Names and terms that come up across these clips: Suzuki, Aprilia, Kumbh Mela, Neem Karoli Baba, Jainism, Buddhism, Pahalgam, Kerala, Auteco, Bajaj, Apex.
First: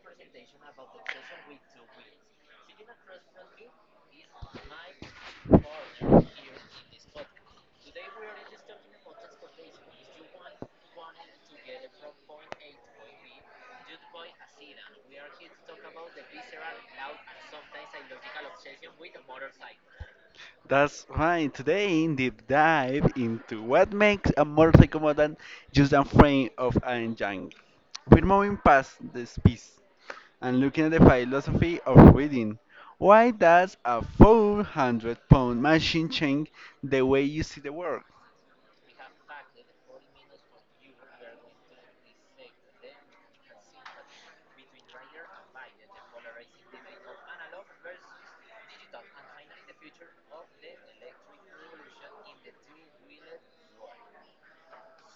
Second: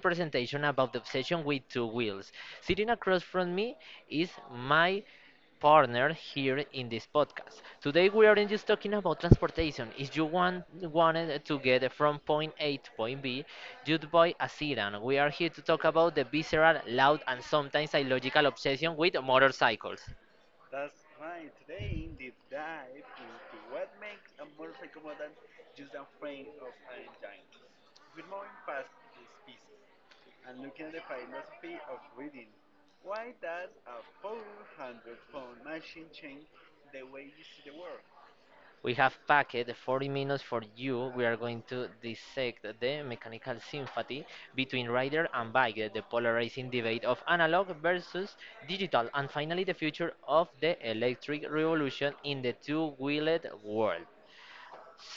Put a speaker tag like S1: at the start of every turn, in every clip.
S1: presentation about the obsession with two wheels. Sitting across from me is my partner here in this podcast. Today we aren't just talking about transportation. If you wanted to get from point A to point B, you'd buy a sedan. We are here to talk about the visceral, loud, and sometimes illogical obsession with motorcycles.
S2: That's fine. Today, in deep dive into what makes a motorcycle more than just a frame of an engine. We're moving past this piece and looking at the philosophy of reading. Why does a 400 pound machine change the way you see the world?
S1: We have packed 40 minutes for you. We are going to dissect the mechanical sympathy between rider and bike, the polarizing debate of analog versus digital, and finally the future of the electric revolution in the two-wheeled world.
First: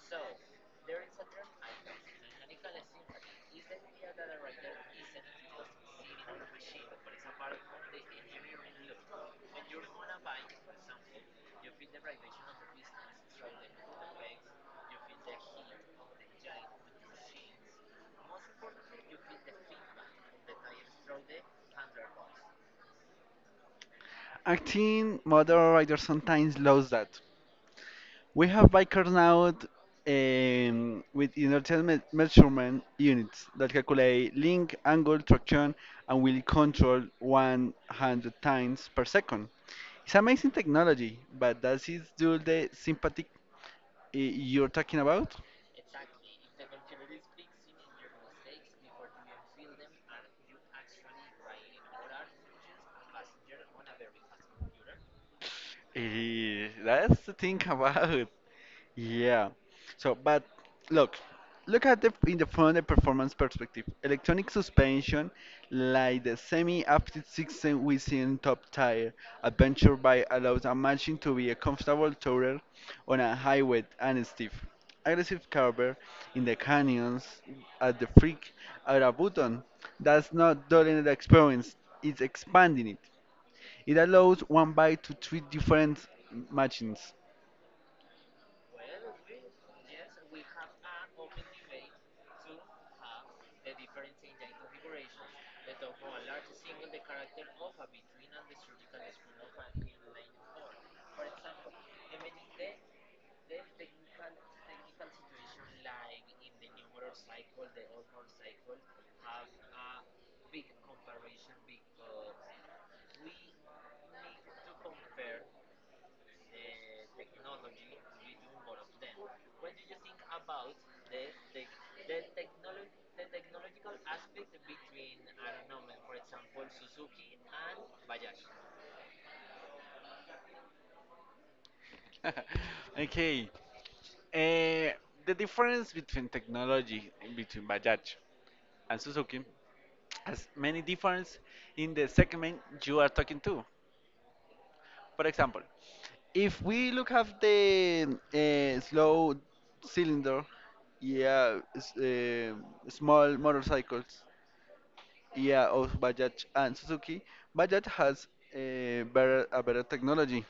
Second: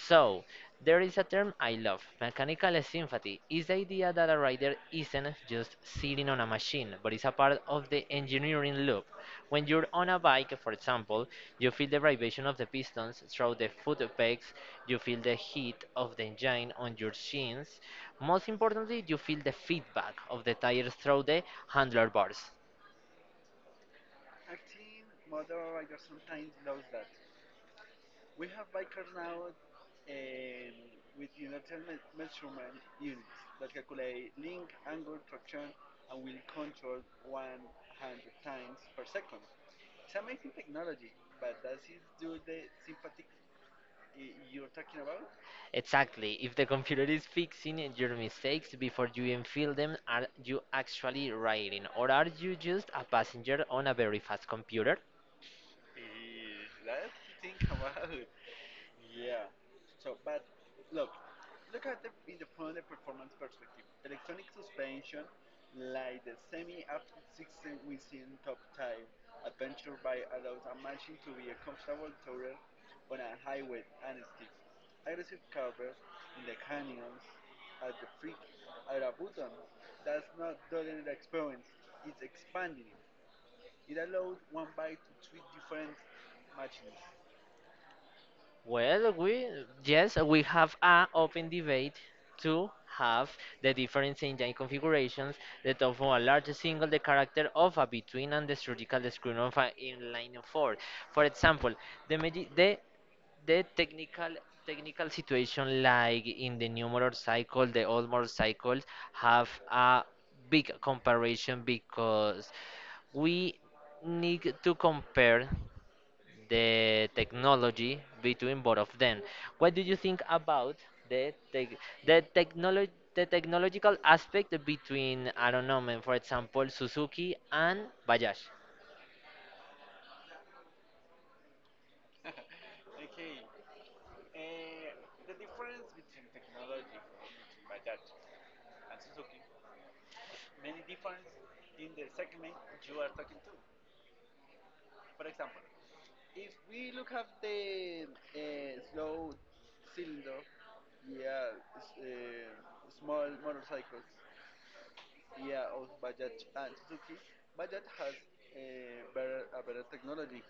S1: So, there is a term I love, mechanical sympathy. Is the idea that a rider isn't just sitting on a machine, but is a part of the engineering loop. When you're on a bike, for example, you feel the vibration of the pistons through the foot pegs, you feel the heat of the engine on your shins. Most importantly, you feel the feedback of the tires through the handlebars.
S2: Acting motor writers sometimes lose that. We have bikers now with inertial measurement units that calculate link, angle, traction, and wheel control 100 times per second. It's amazing technology, but does it do the sympathetic you're talking about?
S1: Exactly. If the computer is fixing your mistakes before you even feel them, are you actually writing? Or are you just a passenger on a very fast computer?
S2: That's the thing about. Yeah. So, but look, look at the front, the performance perspective. Electronic suspension, like the semi-active system within top tire adventure bike, allows a machine to be a comfortable tourer on a highway and steep, aggressive curve in the canyons at the freak at a button. That's not during the experience; it's expanding it. It allows one bike to treat different machines
S1: Well, we yes, we have a open debate to have the different engine configurations, the top of a large single, the character of a between and the surgical screen of an inline four. For example, the medi- the technical situation like in the new motorcycle, the old motorcycles have a big comparison because we need to compare the technology between both of them. What do you think about the tech the technological aspect between I don't know, man, for example, Suzuki and Bajaj?
S2: okay. Eh, the difference between technology and between Bajaj and Suzuki has many difference in the segment you are talking to. For example, if we look at the slow cylinder, yeah, small motorcycles, yeah, of Bajaj and Suzuki, Bajaj has a better technology.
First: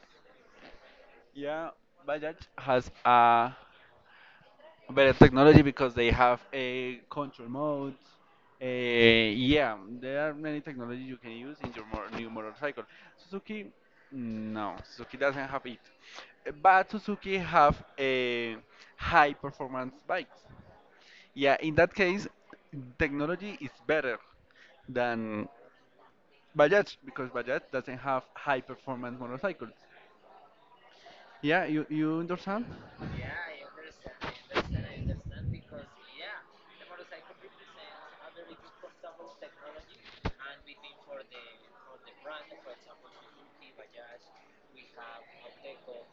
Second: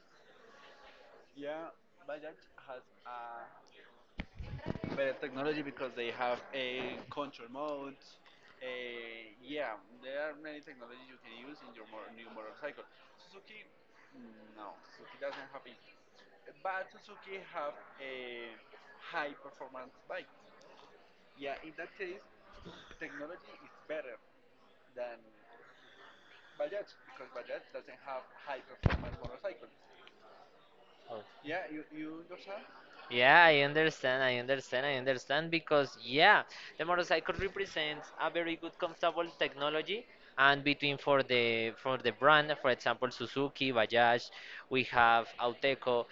S2: Yeah, Bajaj has a better technology because they have a control mode. Uh, yeah, there are many technologies you can use in your mor new motorcycle. Suzuki, no, Suzuki doesn't have it. But Suzuki have a high performance bikes. Yeah, in that case, technology is better than Bajaj because Bajaj doesn't have high performance motorcycles. Yeah, you understand?
S1: Yeah, I understand. I understand. I understand because yeah, the motorcycle represents a very good comfortable technology and between for the brand, for example, Suzuki, Bajaj, we have Auteco.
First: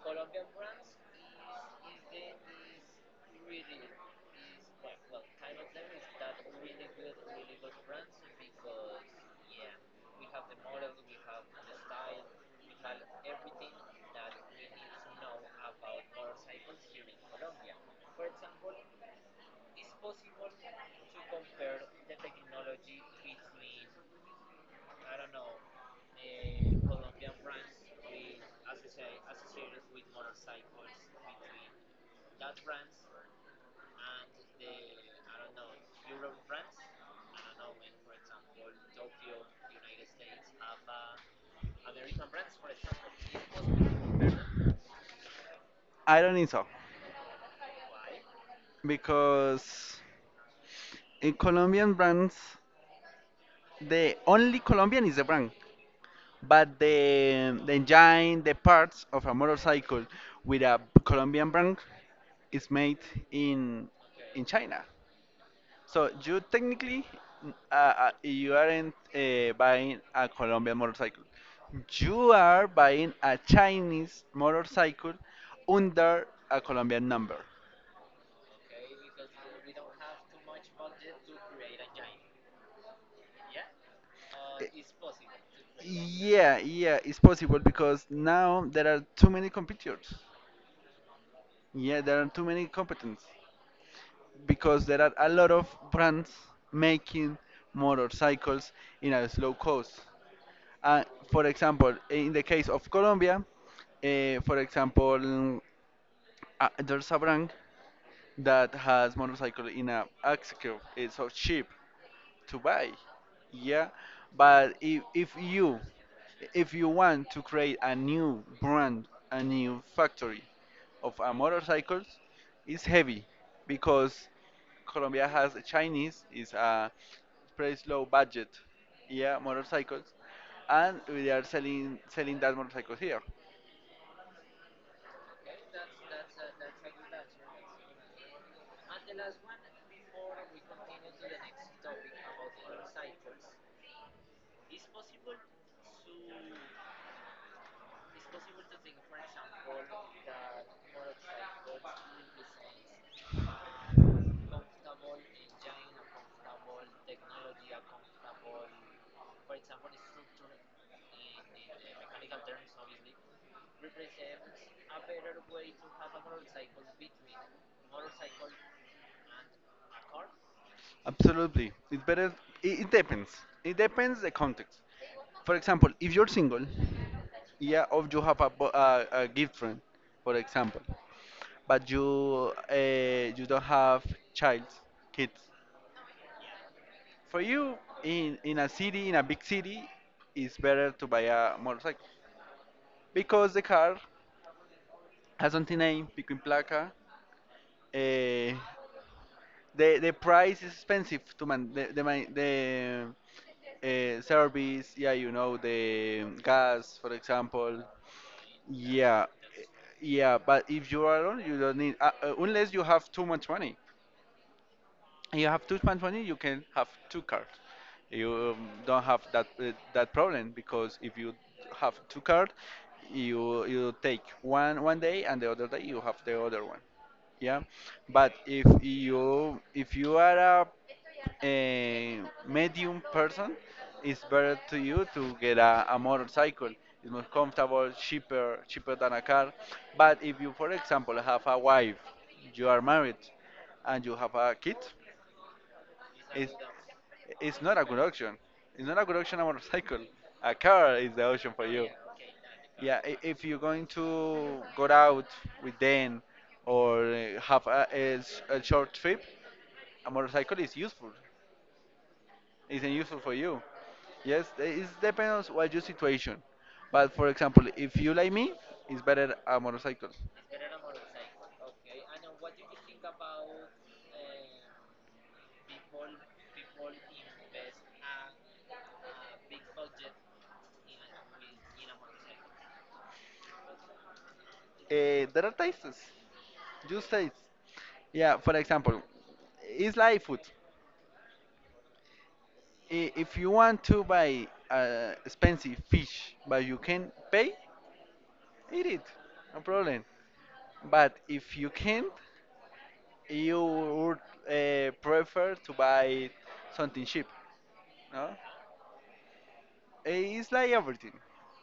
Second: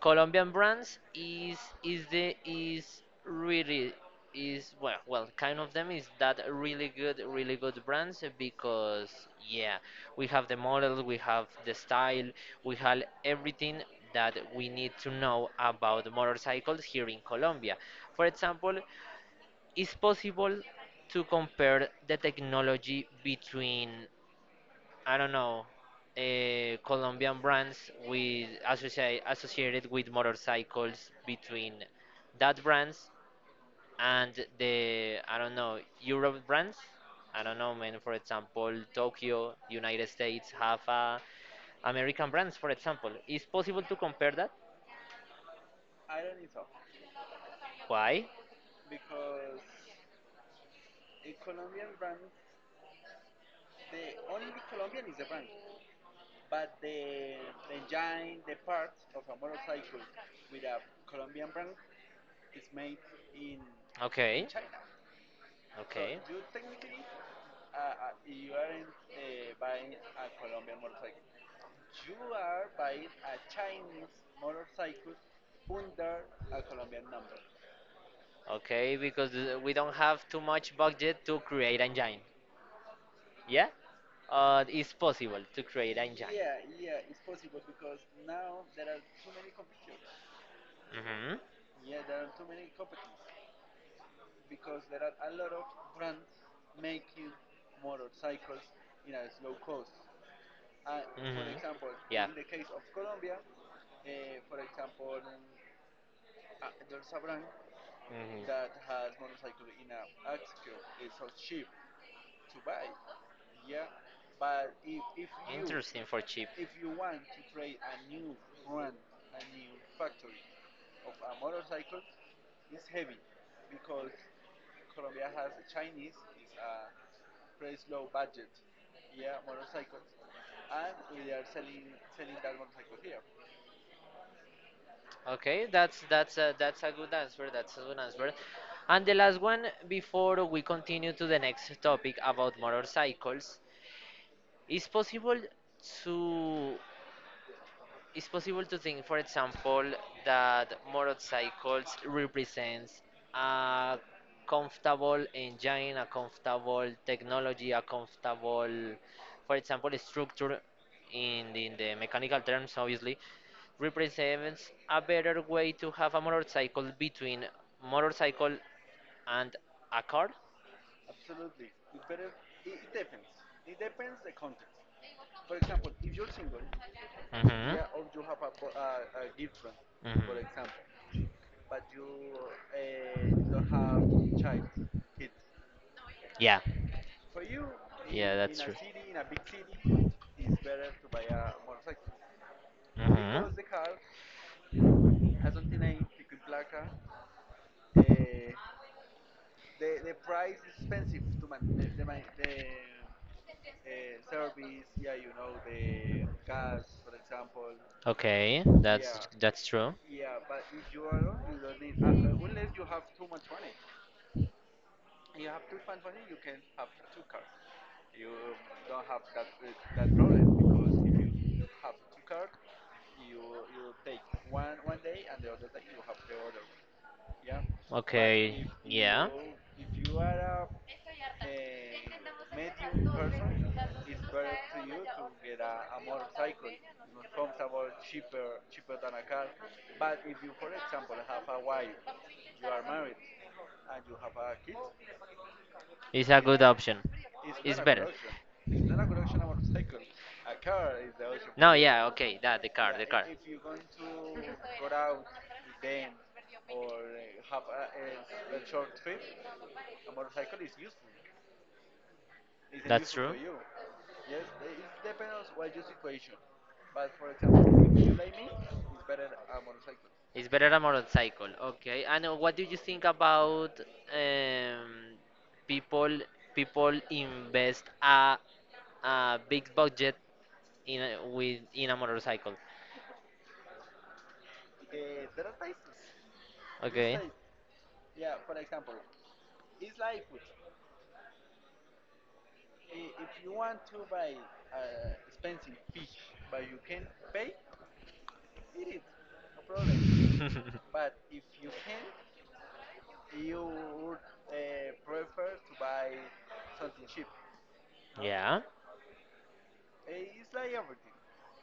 S1: Colombian brands is really is well kind of them is that really good brands because yeah we have the model we have the style we have everything that we need to know about motorcycles here in Colombia, for example. It's possible to compare the technology between I don't know Colombian brands with associated with motorcycles between that brands and the I don't know Europe brands. I don't know, man. For example, Tokyo, United States have American brands. For example, is possible to compare that?
S2: I don't think so
S1: Why?
S2: because in Colombian brands. The only Colombian is the brand, but the engine, the parts of a motorcycle with a Colombian brand is made in
S1: Okay,
S2: China. So
S1: okay,
S2: you technically, you aren't buying a Colombian motorcycle. You are buying a Chinese motorcycle under a Colombian number.
S1: okay. Because we don't have too much budget to create engine. Yeah, it's possible to create engine.
S2: Yeah, yeah, it's possible because now there are too many competitors.
S1: Mm-hmm.
S2: Yeah, there are too many competence because there are a lot of brands making motorcycles in a slow cost. Uh, for
S1: Mm-hmm.
S2: example,
S1: Yeah.
S2: in the case of Colombia, for example, there's a brand that has motorcycle in a axle curve. It's so
S1: Mm-hmm.
S2: cheap to buy. Yeah, but if if you
S1: For cheap.
S2: if you want to create a new brand, a new factory of a motorcycles, it's heavy because Colombia has a Chinese is a pretty low budget, yeah, motorcycles, and we are selling that motorcycle here.
S1: Okay, that's a good answer. That's a good answer. And the last one before we continue to the next topic about motorcycles, is possible to it's possible to think, for example, that motorcycles represents a comfortable engine, a comfortable technology, a comfortable, for example, structure in the mechanical terms, obviously, represents a better way to have a motorcycle between motorcycle and a car.
S2: Absolutely, it's better. It depends. It depends the context. For example, if you're single, yeah, or
S1: Hmm.
S2: you
S1: uh,
S2: have a gift friend, for
S1: hmm.
S2: example, but you you don't have child, kids.
S1: Yeah,
S2: For you,
S1: yeah,
S2: in
S1: that's
S2: a
S1: true.
S2: city, in a big city, it's better to buy a motorcycle because
S1: Hmm.
S2: the car has something named Pico in Placa. Eh, the price is expensive to man the service. Yeah, you know the gas, for example.
S1: Okay, yeah. That's
S2: Yeah, eh,
S1: true.
S2: yeah. But if you are alone, you don't need unless you have too much money. You have too much money, you can have two cards. You don't have that that problem because if you have two cards, you take one one day and the other day you have the other one. Yeah, but
S1: Okay,
S2: if
S1: yeah,
S2: you if you are a medium person, it's better to you to get a motorcycle. It's more comfortable, cheaper than a car. But if you, for example, have a wife, you are married, and you have a kid.
S1: it's a good option.
S2: It's not
S1: It's
S2: a good
S1: better.
S2: option. It's not a good option, a motorcycle. A car is the option for
S1: No,
S2: you.
S1: yeah, okay, that the car. Yeah,
S2: Yeah,
S1: the car.
S2: if you're going to go out with them or
S1: uh,
S2: have a short trip, a motorcycle is useful. It's
S1: That's
S2: useful for
S1: true.
S2: you. Yes, it
S1: they-
S2: depends on what your situation. But for example, if you like me, it's better a motorcycle.
S1: It's better a motorcycle. Okay. And what do you think about um, people people invest a big budget in a, with in a motorcycle?
S2: There are tastes,
S1: Just
S2: just
S1: okay.
S2: tastes. Yeah, for example, it's like food. If you want to buy expensive fish, but you can pay, eat it, no problem.
S1: Problem.
S2: But if you can't, you would prefer to buy something cheap,
S1: No,
S2: no?
S1: yeah.
S2: It's like everything.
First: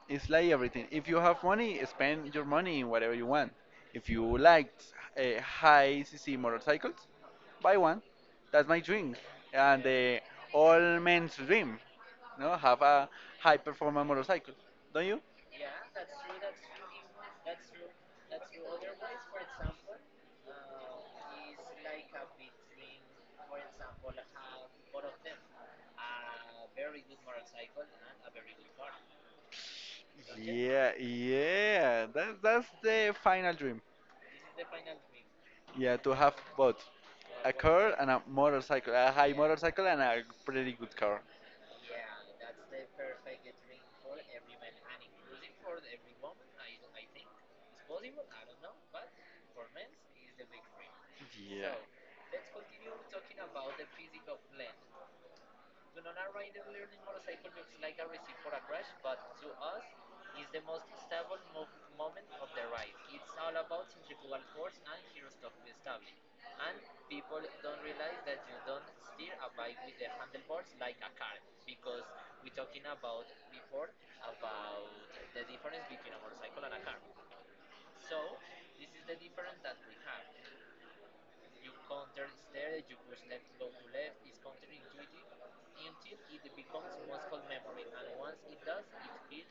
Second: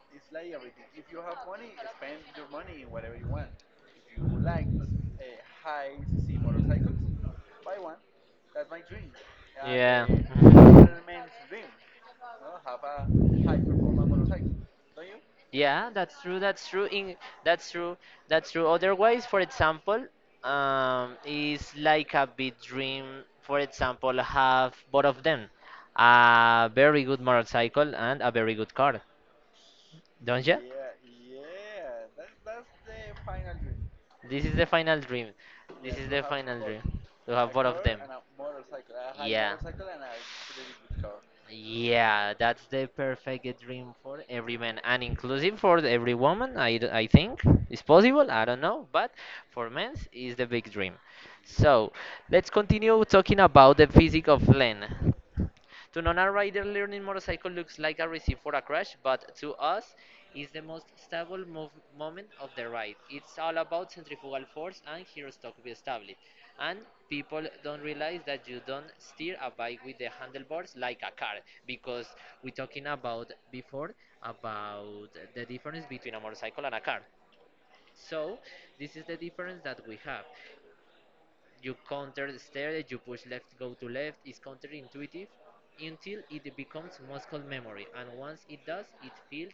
S2: It's like everything. If you have money, spend your money in whatever you want. If you like high CC motorcycles, buy one. That's my dream, and
S1: Yeah.
S2: all
S1: That's.
S2: men's dream. No, have a high performance motorcycle, don't you?
S1: Yeah, that's true. That's true. In that's true. That's true. Otherwise, for example, is like a big dream. For example, have both of them, a very good motorcycle and a very good car. Don't you?
S2: Yeah, yeah. That's the final dream.
S1: This is the final dream. This
S2: Yeah,
S1: is
S2: to
S1: the
S2: have
S1: final dream.
S2: both
S1: To have
S2: a
S1: both of
S2: car
S1: them.
S2: and a motorcycle, a high
S1: Yeah.
S2: motorcycle and a pretty good car.
S1: Yeah, that's the perfect dream for every man and inclusive for every woman. I think it's possible. I don't know, but for men is the big dream.
S2: Yeah.
S1: So let's continue talking about the physics of land. To non rider, learning motorcycle looks like a receipt for a crash, but to us, it's the most stable moment of the ride. It's all about centrifugal force and hero stock be stability. And people don't realize that you don't steer a bike with the handlebars like a car, because we talking about before about the difference between a motorcycle and a car. So this is the difference that we have. You counter stare, you push left, go to left. It's counterintuitive until it becomes muscle memory. And once it does, it feels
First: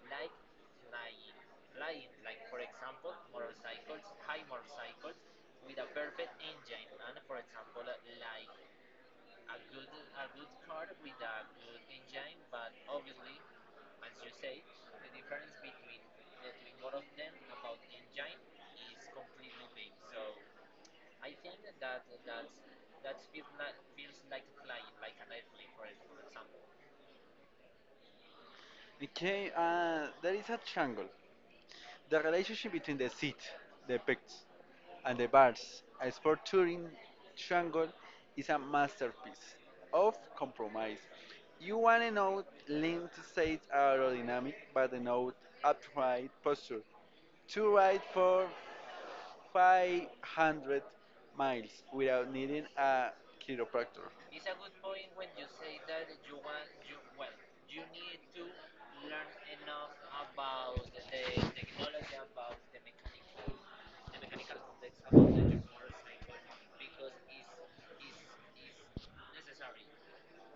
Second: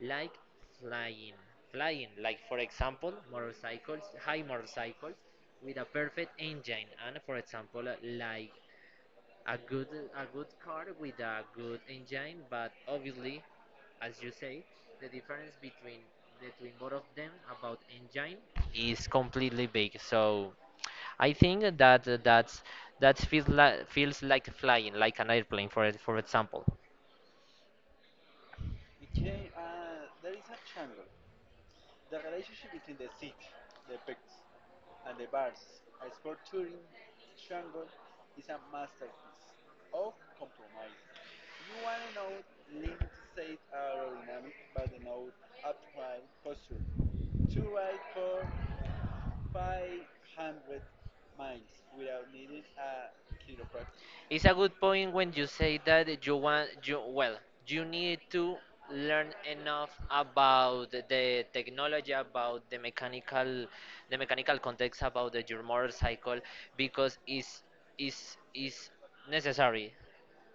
S1: like flying. Flying, like for example, motorcycles, high motorcycles with a perfect engine. And for example, like a good a good car with a good engine, but obviously, as you say, the difference between between both of them about engine is completely big. So I think that that's that feels like flying, like an airplane, for for example.
S2: Okay, there is a triangle. The relationship between the seat, the pegs, and the bars, a sport touring triangle, is a masterpiece of compromise. You want a note linked to state aerodynamic, but the note upright posture. To ride for 500 miles without needing a chiropractor.
S1: It's a good point when you say that you want you well, you need to learn enough about the technology, about the mechanical context about the, your motorcycle because is necessary.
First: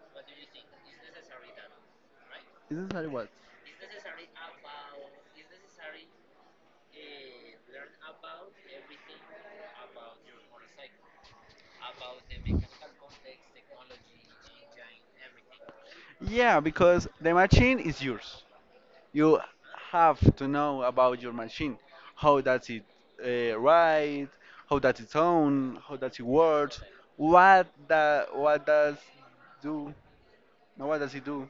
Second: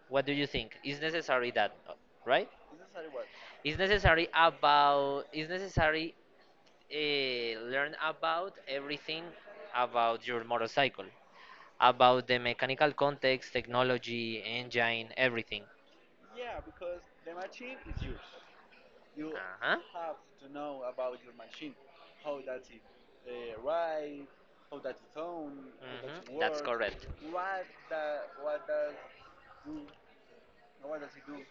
S1: What do you think? Is necessary that, right?
S2: Is not that what?
S1: Is necessary about is necessary learn about everything about your motorcycle about the mechanical context, technology, engine, everything.
S2: Yeah, because the machine is yours. You
S1: Uh-huh.
S2: have to know about your machine, how does it write, how does it sound, how
S1: Mhm.
S2: does it
S1: Mhm. That's
S2: work,
S1: correct.
S2: what the, what does do no, what does it do?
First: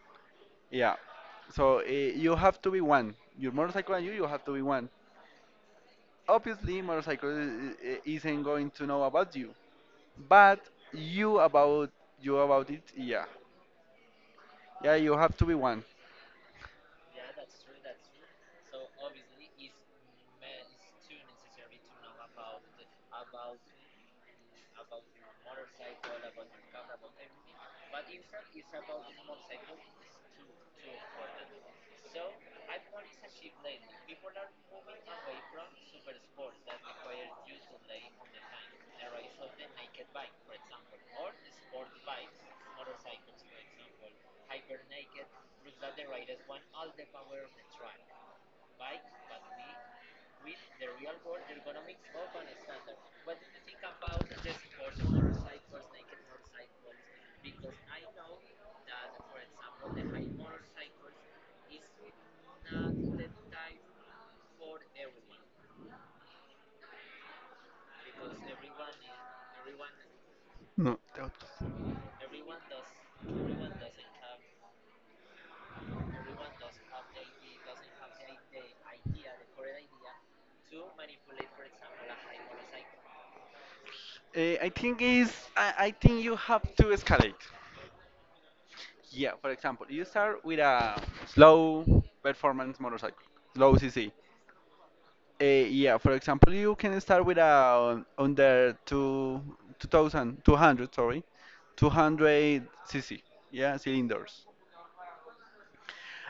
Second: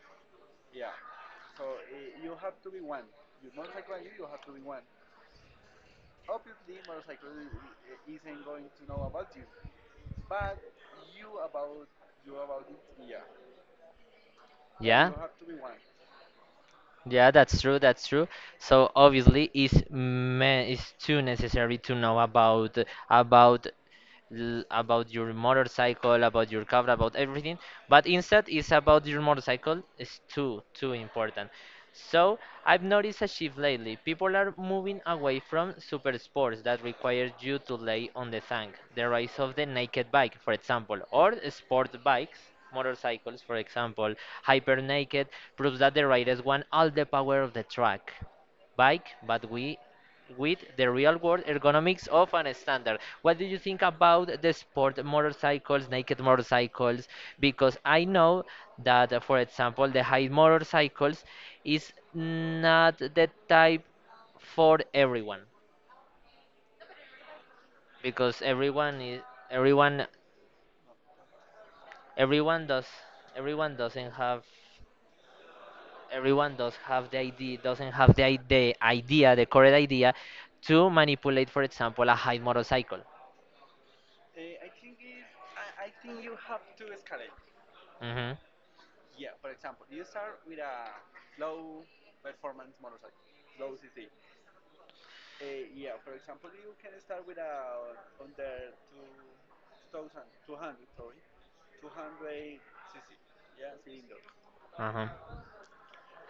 S2: Yeah. So you have to be one your motorcycle and you have to be one. Obviously motorcycle isn't going to know about you, but you about you about it. Yeah, yeah,
S1: Yeah.
S2: you have to be one.
S1: Yeah, that's true, that's true. So obviously it's me it's too necessary to know about about your motorcycle, about your car, about everything. But instead, it's about your motorcycle. It's too, too important. So I've noticed a shift lately. People are moving away from super sports that require you to lay on the tank. The rise of the naked bike, for example, or sport bikes, motorcycles, for example, hyper naked proves that the riders want all the power of the track bike, but we with the real world ergonomics of an standard. What do you think about the sport motorcycles, naked motorcycles? Because I know that, for example, the high motorcycles is not the type for everyone because everyone
S2: No.
S1: everyone does everyone doesn't have everyone does have the idea doesn't have the idea the correct idea to manipulate for example a high motorcycle.
S2: I think is I think you have to escalate.
S1: Hmm.
S2: Yeah, for example, you start with a slow performance motorcycle, slow CC. Yeah, for example, you can start with a under two, 2,200, sorry, 200 CC, yeah, cylinders.
S1: Uh-huh.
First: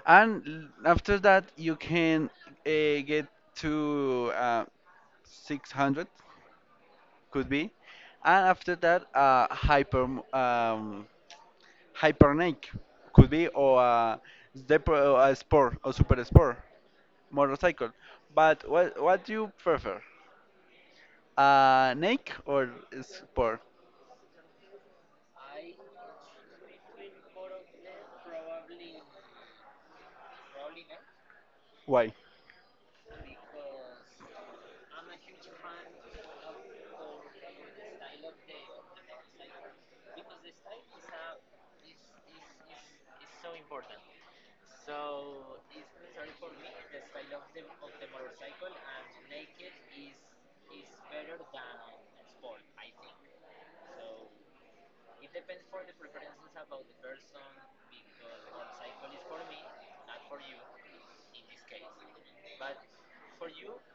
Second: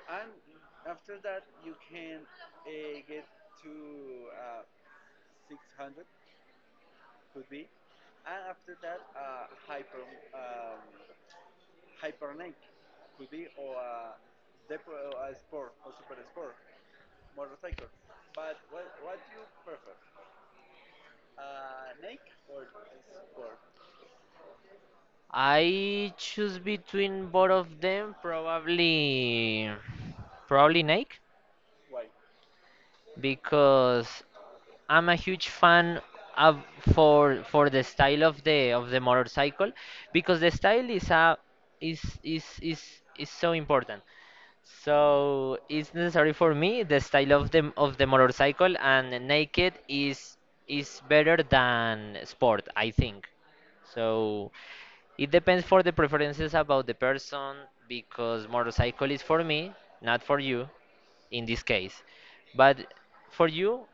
S2: And after that, you can get to 600, could be. And after that, hyper um, Hypernic could be, or or a sport or super sport motorcycle. But what do you prefer? Nike or sport?
S1: I choose between both of them, probably Nike
S2: Why?
S1: because I'm a huge fan of for the style of the motorcycle because the style is a is is so important. So it's necessary for me the style of the motorcycle and naked is better than sport, I think. So it depends for the preferences about the person because motorcycle is for me, not for you in this case. But for you,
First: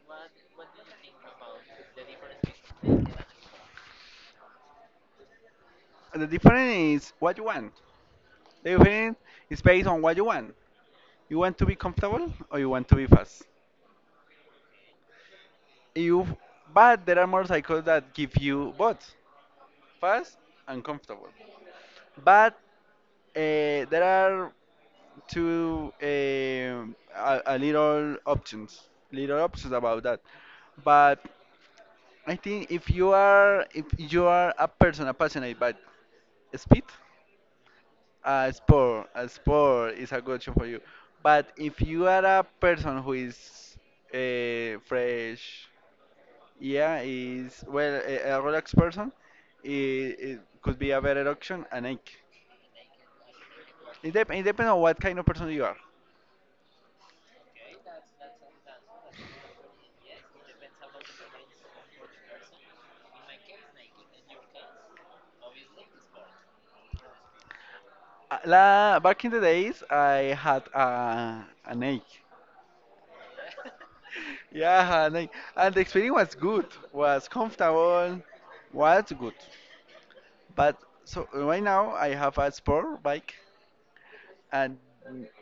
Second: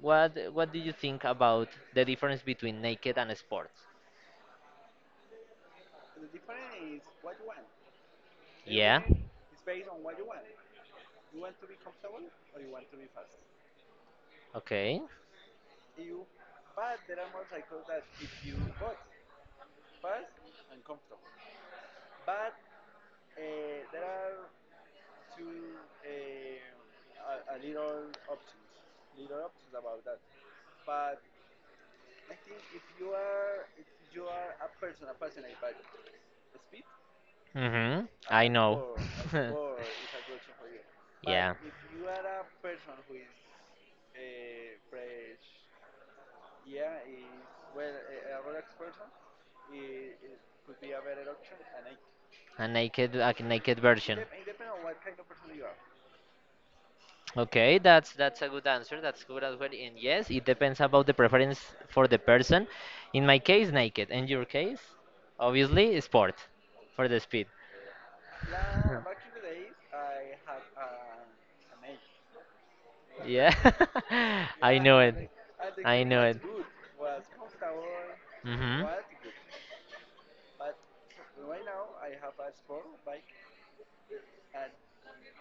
S1: what do you think about the difference between naked and sports?
S2: The difference is what you want. The
S1: Yeah.
S2: difference is based on what you want. You want to be comfortable or you want to be fast.
S1: Okay.
S2: You but there are motorcycles that give you both fast and comfortable. But there are to a little options about that. But I think if you are a person passionate about speed,
S1: Mhm. I
S2: a
S1: know.
S2: sport, a sport is a good option for you. But
S1: Yeah.
S2: if you are a person who is fresh, yeah, is well a relaxed person, it could be a better option, an egg.
S1: A naked
S2: It,
S1: version.
S2: dep- it depends on what kind of person you are.
S1: Okay, that's a good answer. That's good as well. And yes, it depends about the preference for the person. In my case, naked. In your case, obviously, sport for the speed.
S2: Back in the days, I had an ache.
S1: Yeah, I know
S2: Yeah, an ache.
S1: it.
S2: And the
S1: I
S2: experience
S1: know
S2: was
S1: it.
S2: good, was comfortable,
S1: Mm-hmm.
S2: was good. But so right now, I have a sport bike, and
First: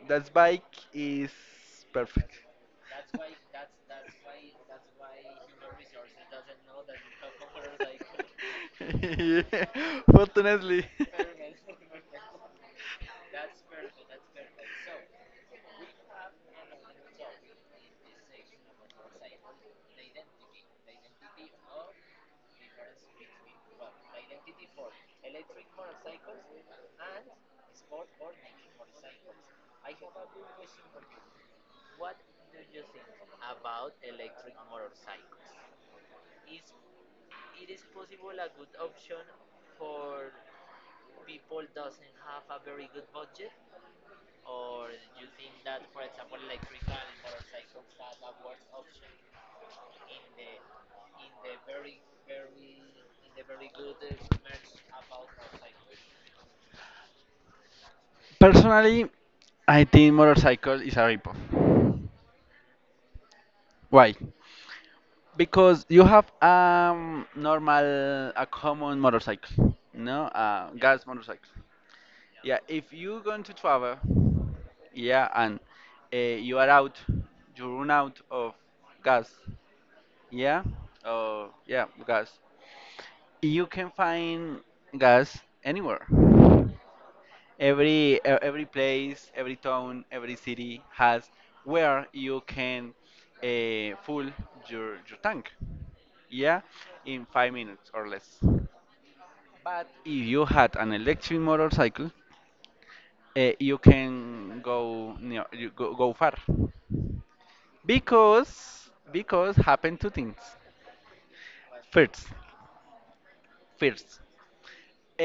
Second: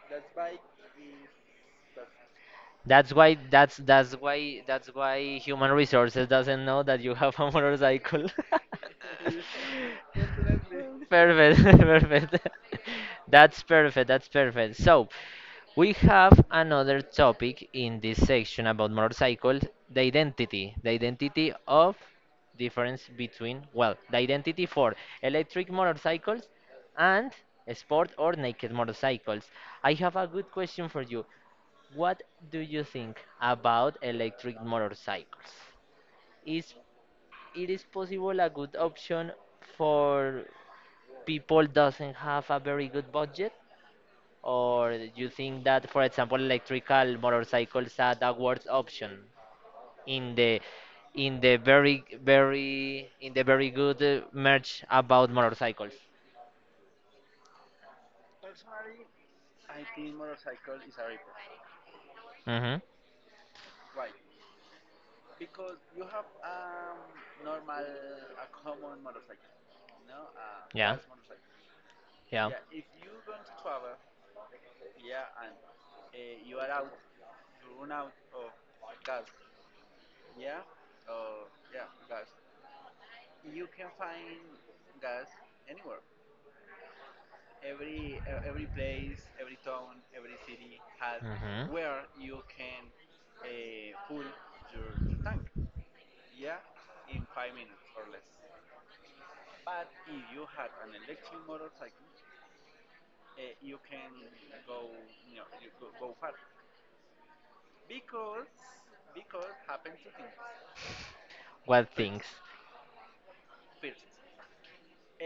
S2: that bike is perfect.
S1: That's why human resources doesn't know that you have a motorcycle.
S2: Fortunately.
S1: Perfect, perfect. That's perfect, that's perfect. So, we have another topic in this section about motorcycles, the identity of difference between, well, the identity for electric motorcycles and sport or naked motorcycles. I have a good question for you. What do you think about electric motorcycles? Is it is possible a good option for people doesn't have a very good budget? Or you think that, for example, electrical motorcycles are the worst option in the very good merch about motorcycles?
S2: Personally, I think motorcycle is a ripoff.
S1: Mm-hmm.
S2: Why? Because you have normal, a common motorcycle, no,
S1: Yeah.
S2: gas motorcycle.
S1: Yeah.
S2: Yeah, if you going to travel, yeah, and you are out, you run out of gas, yeah, oh yeah, gas. You can find gas anywhere. Every every place, every town, every city has
S1: Mhm.
S2: where you can full your tank. Yeah, in 5 minutes or less. But if you had an electric motorcycle, you can go, near you go, go far. Because happen two things.
S1: What things?
S2: First, first,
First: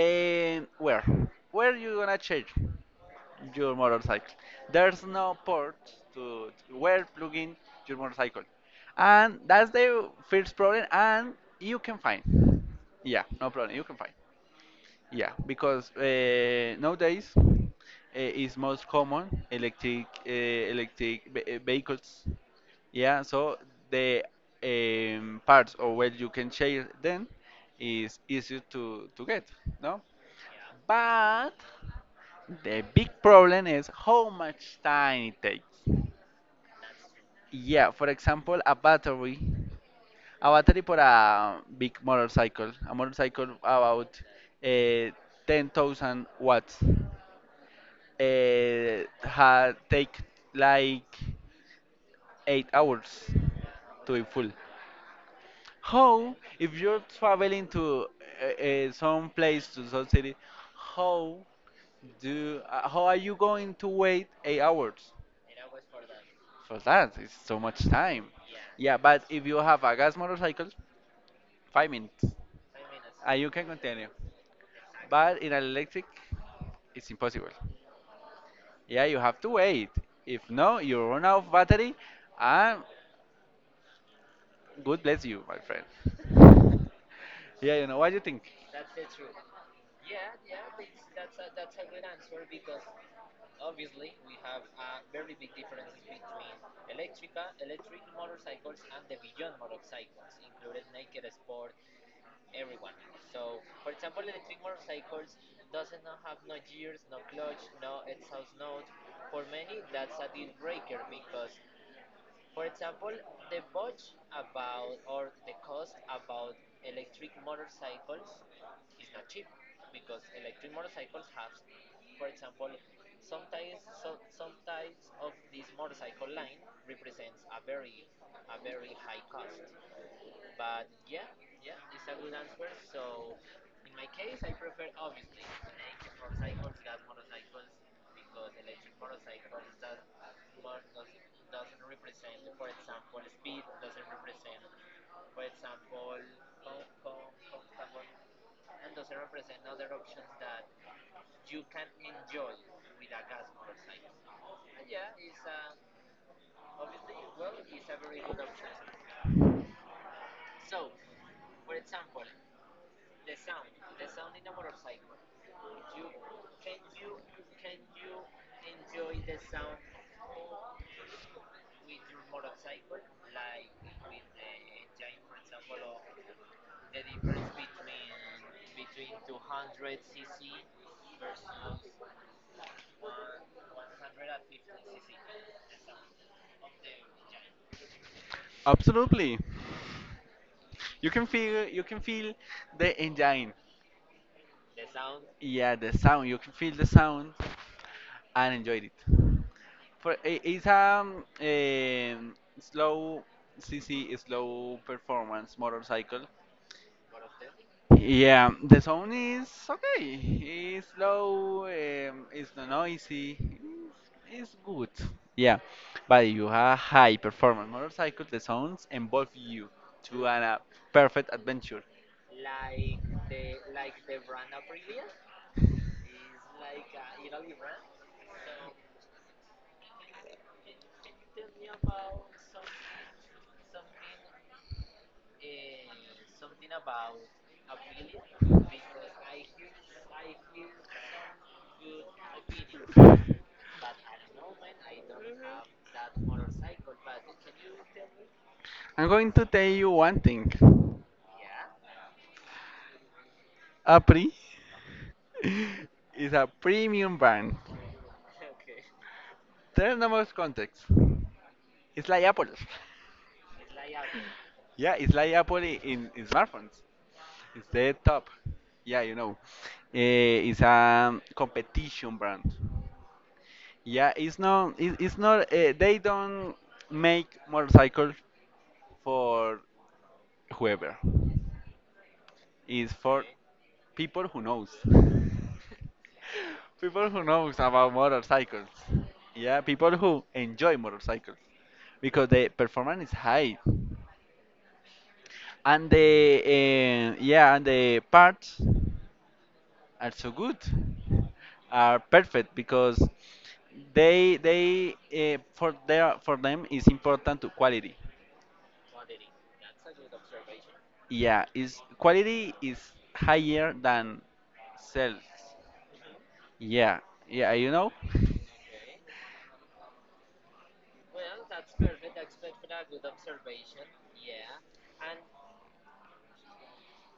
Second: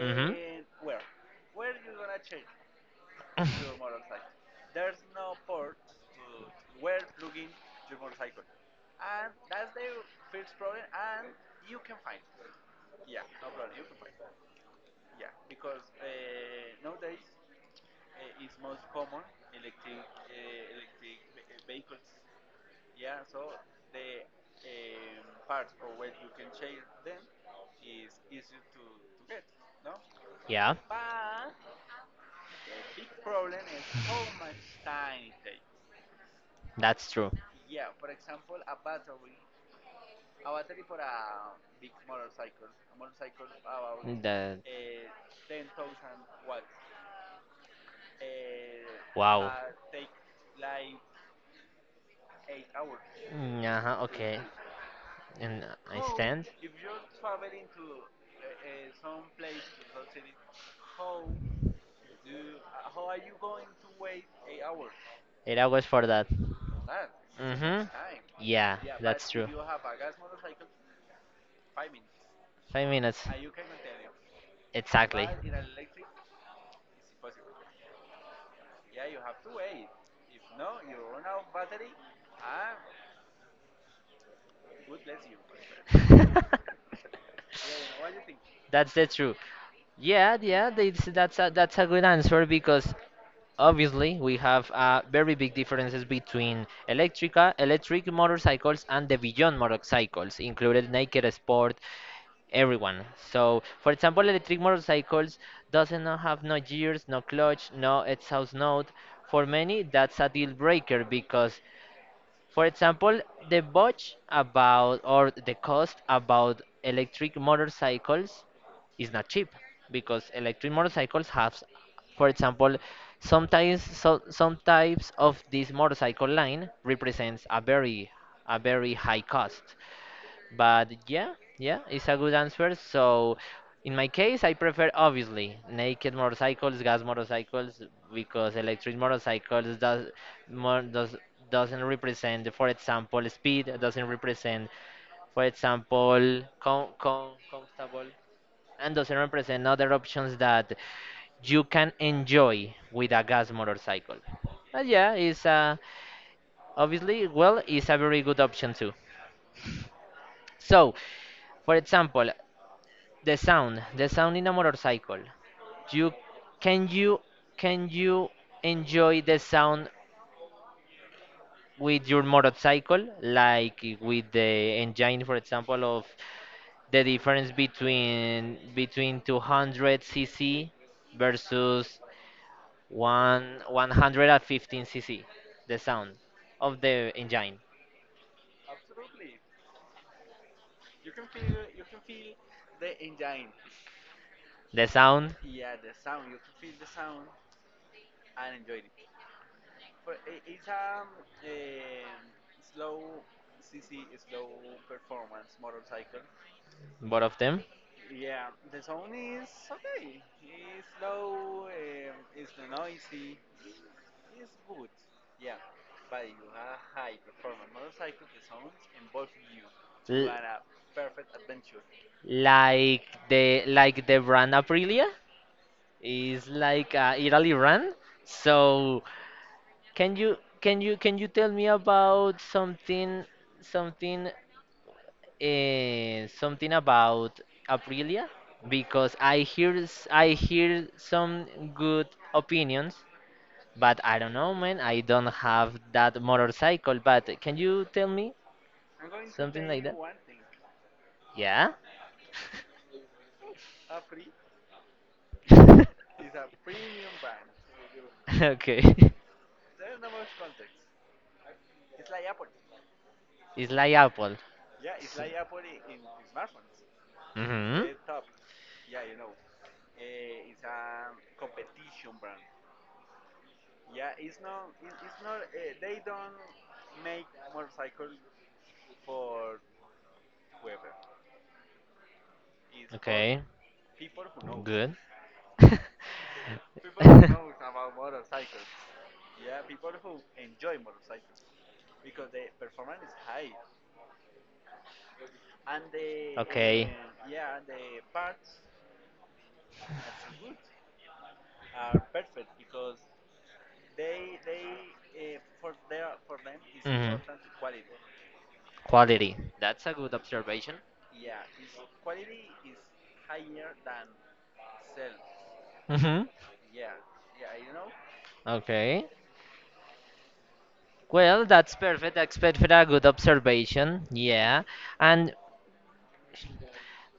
S1: Mhm.
S2: where? Where you gonna charge
S1: Charge.
S2: your motorcycle? There's no port to where plug in your motorcycle, and that's the first problem. And you can find, yeah, no problem. You can find. Yeah, because nowadays it's most common electric vehicles. Yeah, so the parts or where you can share them is easier to get, no?
S1: Yeah,
S2: But the big problem is how much time it takes.
S1: that's true.
S2: Yeah, for example, a battery for a big motorcycle, a motorcycle about uh, 10,000 watts. Had take like 8 hours
S1: Mm, uh-huh,
S2: to be
S1: okay.
S2: full.
S1: And
S2: How, if you're traveling to some place to some city, how how are you going to wait 8 hours
S1: 8 hours for that.
S2: for that? It's so much
S1: Mm-hmm.
S2: time.
S1: Yeah,
S2: Yeah, but
S1: that's true.
S2: if you have a gas motorcycle, 5 minutes,
S1: 5 minutes.
S2: and you can continue.
S1: Exactly.
S2: But in an electric, it's impossible. Yeah, you have to wait. If no, you run out of battery, and God bless you, my friend. Yeah, you know what do you think?
S1: That's the truth. Yeah, yeah, that's a good answer because obviously we have very big differences between electric motorcycles and the beyond motorcycles, included naked sport, everyone. So, for example, electric motorcycles doesn't not have no gears, no clutch, no exhaust note. For many, that's a deal breaker because, for example, the budget about or the cost about electric motorcycles is not cheap because electric motorcycles have, for example, sometimes some types of this motorcycle line represents a very high cost. But yeah, yeah, it's a good answer. So in my case, I prefer obviously naked motorcycles, gas motorcycles, because electric motorcycles does more does doesn't represent, for example, speed, doesn't represent, for example, comfortable, and doesn't represent other options that you can enjoy with a gas motorcycle. But yeah, it's obviously well, it's a very good option too. So, for example, the sound, the sound in a motorcycle. You can you enjoy the sound with your motorcycle, like with the engine, for example, of the difference between between 200 cc versus one 115 cc. The sound of the engine,
S2: Absolutely. You can feel the engine.
S1: the sound,
S2: Yeah, the sound. You can feel the sound and enjoy it. For it's slow CC slow performance motorcycle.
S1: both of them.
S2: Yeah, the sound is okay. It's slow. It's not noisy. It's good. Yeah, but you have high performance motorcycle. The sounds involve you to
S1: L-
S2: a perfect adventure.
S1: like the brand Aprilia. It's like Italy run. So can you tell me about something something about Aprilia? Because I hear I hear some good opinions, but I don't know, man. I don't have that motorcycle. But can you tell me
S2: I'm going to
S1: something
S2: tell
S1: like
S2: you
S1: that?
S2: one thing.
S1: Yeah.
S2: Apri is a premium brand.
S1: Okay.
S2: There's no more context. It's like Apple.
S1: It's like Apple.
S2: Yeah, it's like Apple in smartphones. It's
S1: Mm-hmm.
S2: the top. Yeah, you know. It's a competition brand. Yeah, it's not. It's not. They don't make motorcycles for whoever. It's for
S1: Okay.
S2: people who knows.
S1: Good.
S2: People who knows about motorcycles. Yeah, people who enjoy motorcycles because the performance is high and the
S1: Okay.
S2: eh, yeah and the parts are so good, are perfect because they for their for them is
S1: Mhm.
S2: important to
S1: Quality.
S2: quality.
S1: That's a good observation.
S2: Yeah, is quality is higher than sales.
S1: Mm-hmm.
S2: Yeah, yeah, you know.
S1: Okay. Well, that's perfect. That's perfect. A good observation. Yeah. And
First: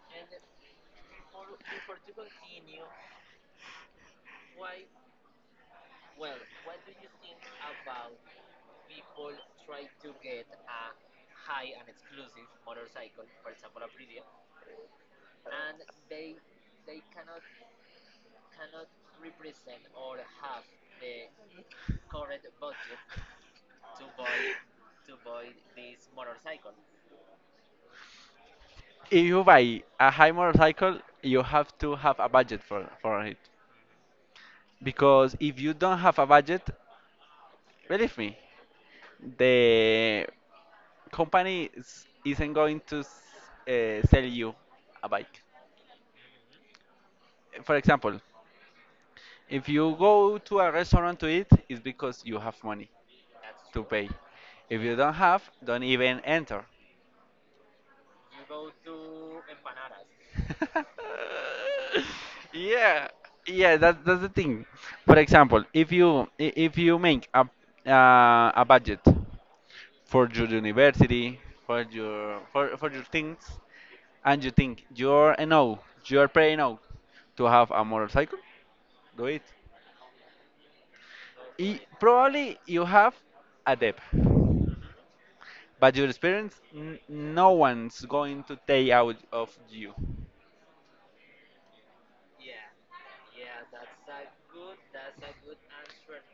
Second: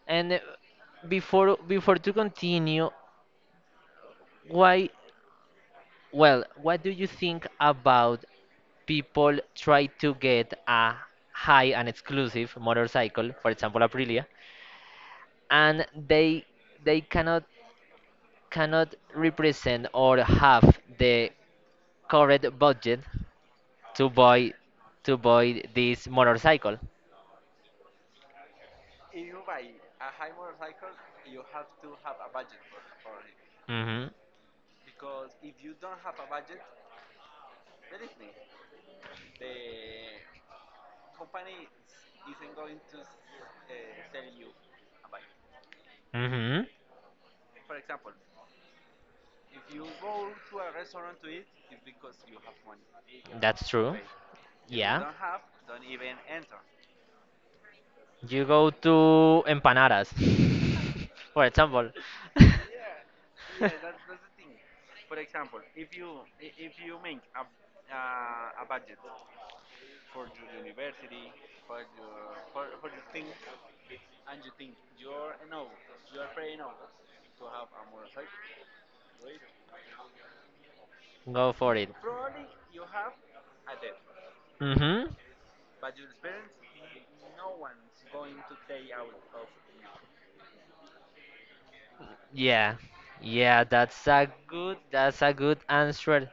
S1: and before before to continue, why? Well, what do you think about people try to get a high and exclusive motorcycle, for example, Aprilia, and they cannot cannot represent or have the correct budget to buy to buy this motorcycle.
S2: If you buy a high motorcycle, you have to have a budget for it.
S1: Mhm.
S2: Because if you don't have a budget, believe me, the company isn't going to sell you a bike.
S1: Mhm.
S2: For example, if you go to a restaurant to eat, it's because you have money
S1: That's
S2: to
S1: true.
S2: pay. If you
S1: Yeah.
S2: don't have, don't even enter.
S1: You go to empanadas. For example.
S2: Yeah, yeah. That's the thing. For example, if you make a budget for your university, for your things, and you think you're paying out to have a motorcycle, do it.
S1: Go for it.
S2: Probably you have a debt,
S1: Mhm.
S2: but your experience, no one's going to take out of you.
S1: Yeah. Yeah, that's a good answer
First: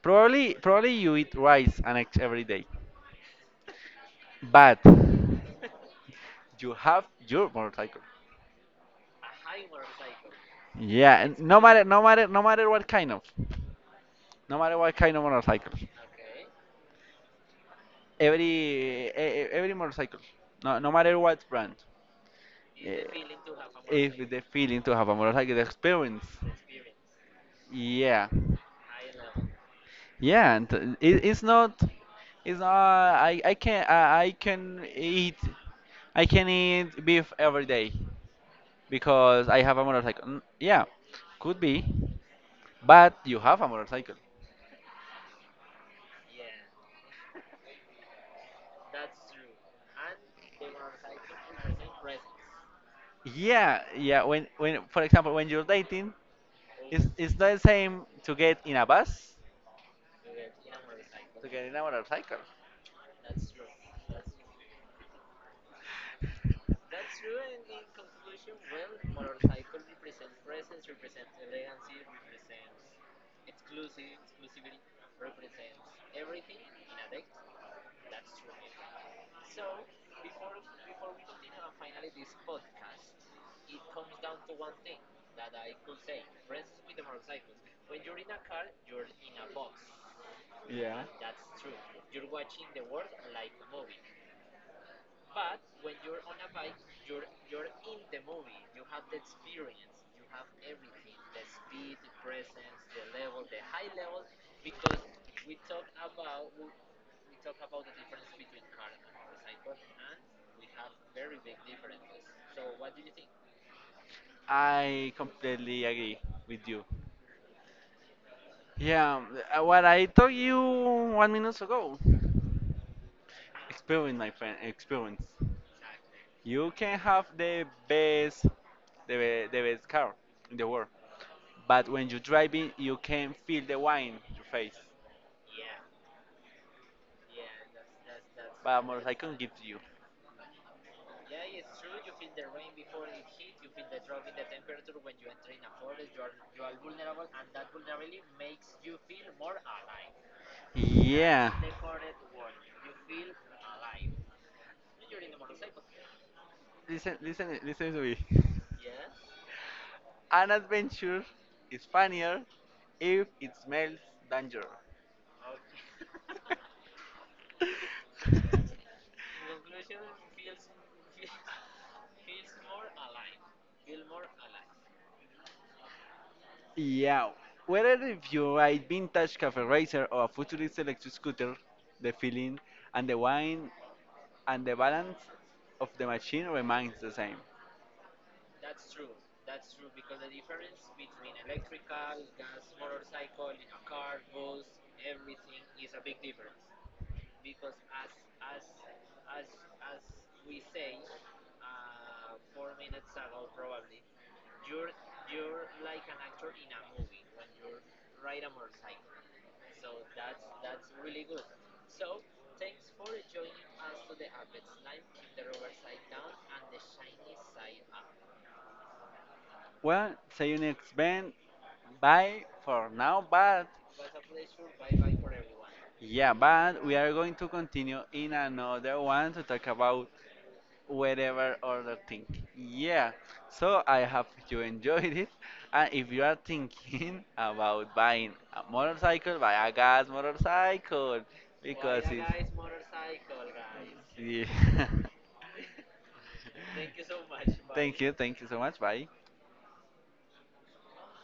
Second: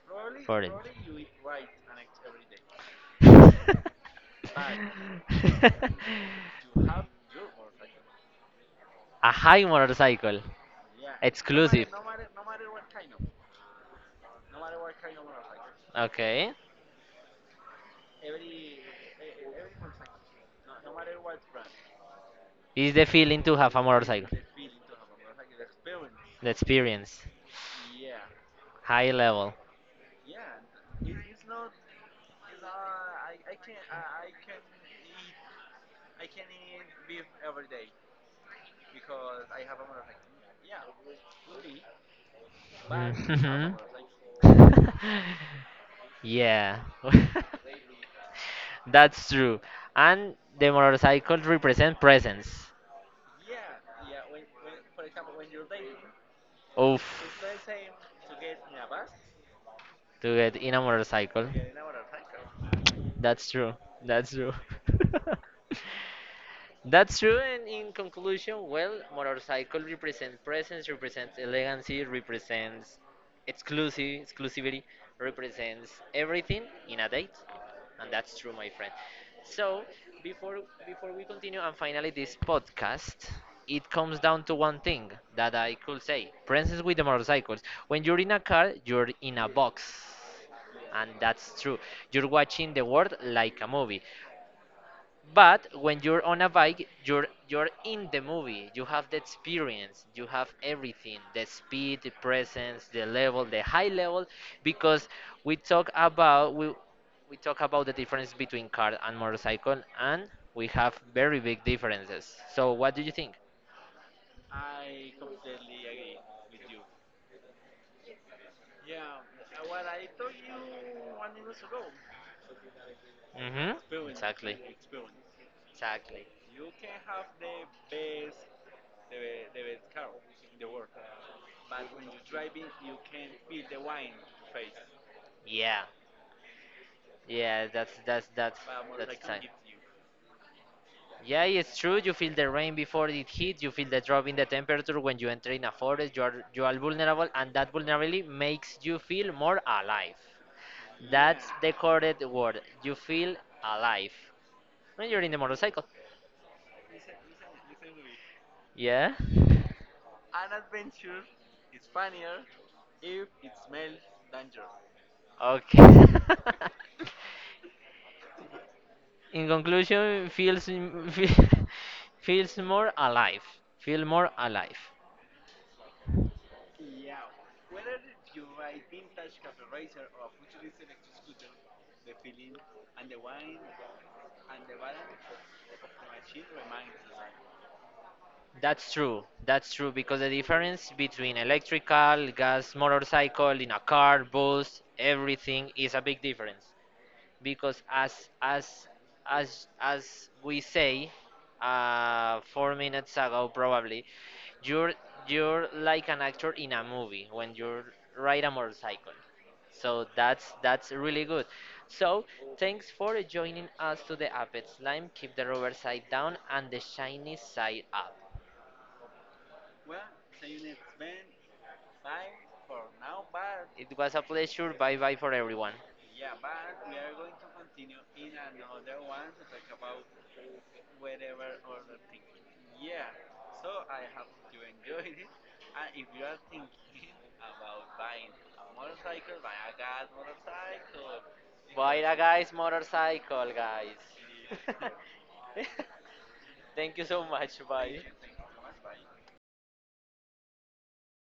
S2: Probably,
S1: for it.
S2: probably you eat rice and eggs every day. But you have your motorcycle.
S1: A high motorcycle.
S2: Yeah, and no matter
S1: Exclusive.
S2: no matter no matter what kind of, no matter what kind of motorcycle,
S1: Okay.
S2: every every motorcycle, no matter what brand,
S1: Is the feeling to have a
S2: eh, if
S1: motorcycle?
S2: the feeling to have a motorcycle, the experience.
S1: The experience.
S2: Yeah,
S1: High level.
S2: yeah, and it's not. I can eat beef every day because I have a motorcycle. Yeah, could be. But you have a
S1: Mhm.
S2: motorcycle.
S1: Yeah. That's true. And the motorcycle represent presence.
S2: Yeah, yeah. When, for example, when you're dating,
S1: Oof.
S2: it's not the same to get in a bus
S1: To get in a motorcycle.
S2: to get in a motorcycle.
S1: That's true. That's true. That's true. And in conclusion, well, motorcycle represents presence, represents elegancy, represents exclusive exclusivity, represents everything in a date, and that's true, my friend. So before before we continue and finally this podcast, it comes down to one thing that I could say: presence with the motorcycles. When you're in a car, you're in a box
S2: Yeah.
S1: and that's true. You're watching the world like a movie. But when you're on a bike, you're in the movie. You have the experience. You have everything: the speed, the presence, the level, the high level. Because we talk about we we talk about the difference between car and motorcycle, and we have very big differences. So what do you think?
S2: I completely agree with you. Yeah, what I told you 1 minute ago.
S1: Mm-hmm.
S2: Experience, my
S1: Exactly.
S2: friend. Experience.
S1: Exactly.
S2: You can have the best car in the world. But when you're driving, you can feel the wine in your face.
S1: Yeah. Yeah. That's that's that's
S2: But a
S1: that's the
S2: motorcycle
S1: time.
S2: gives you.
S1: Yeah, it's true. You feel the rain before it hits. You feel the drop in the temperature when you enter in a forest. You are vulnerable, and that vulnerability makes you feel more alive. That's
S2: Yeah.
S1: the correct word. You feel alive when you're in the motorcycle.
S2: Listen, listen, listen to me.
S1: Yeah.
S2: An adventure is funnier if it smells danger.
S1: Okay. In conclusion, feels feels more alive. Feel more alive.
S2: Yeah. Whether if you ride vintage cafe racer or a futuristic electric scooter, the feeling and the wine and the balance of the machine remains the same.
S1: That's true. That's true because the difference between electrical, gas, motorcycle, in a car, bus, everything is a big difference. Because as as we say, 4 minutes ago probably, you're you're like an actor in a movie when you ride a motorcycle. So that's really good. So thanks for joining us to the Apex Lime. Keep the rubber side down and the shiny side up.
S2: Well, see you next Ben. Bye for now, but
S1: It was a pleasure. Bye bye for everyone.
S2: yeah, but we are going to continue in another one to talk about whatever other thing. Yeah. So I hope you enjoyed it. And if you are thinking about buying a motorcycle, buy a gas motorcycle
S1: Bye,
S2: because
S1: a guy's
S2: it's
S1: motorcycle, guys.
S2: yeah.
S1: Thank you so much. Bye.
S2: Thank you so much. Bye.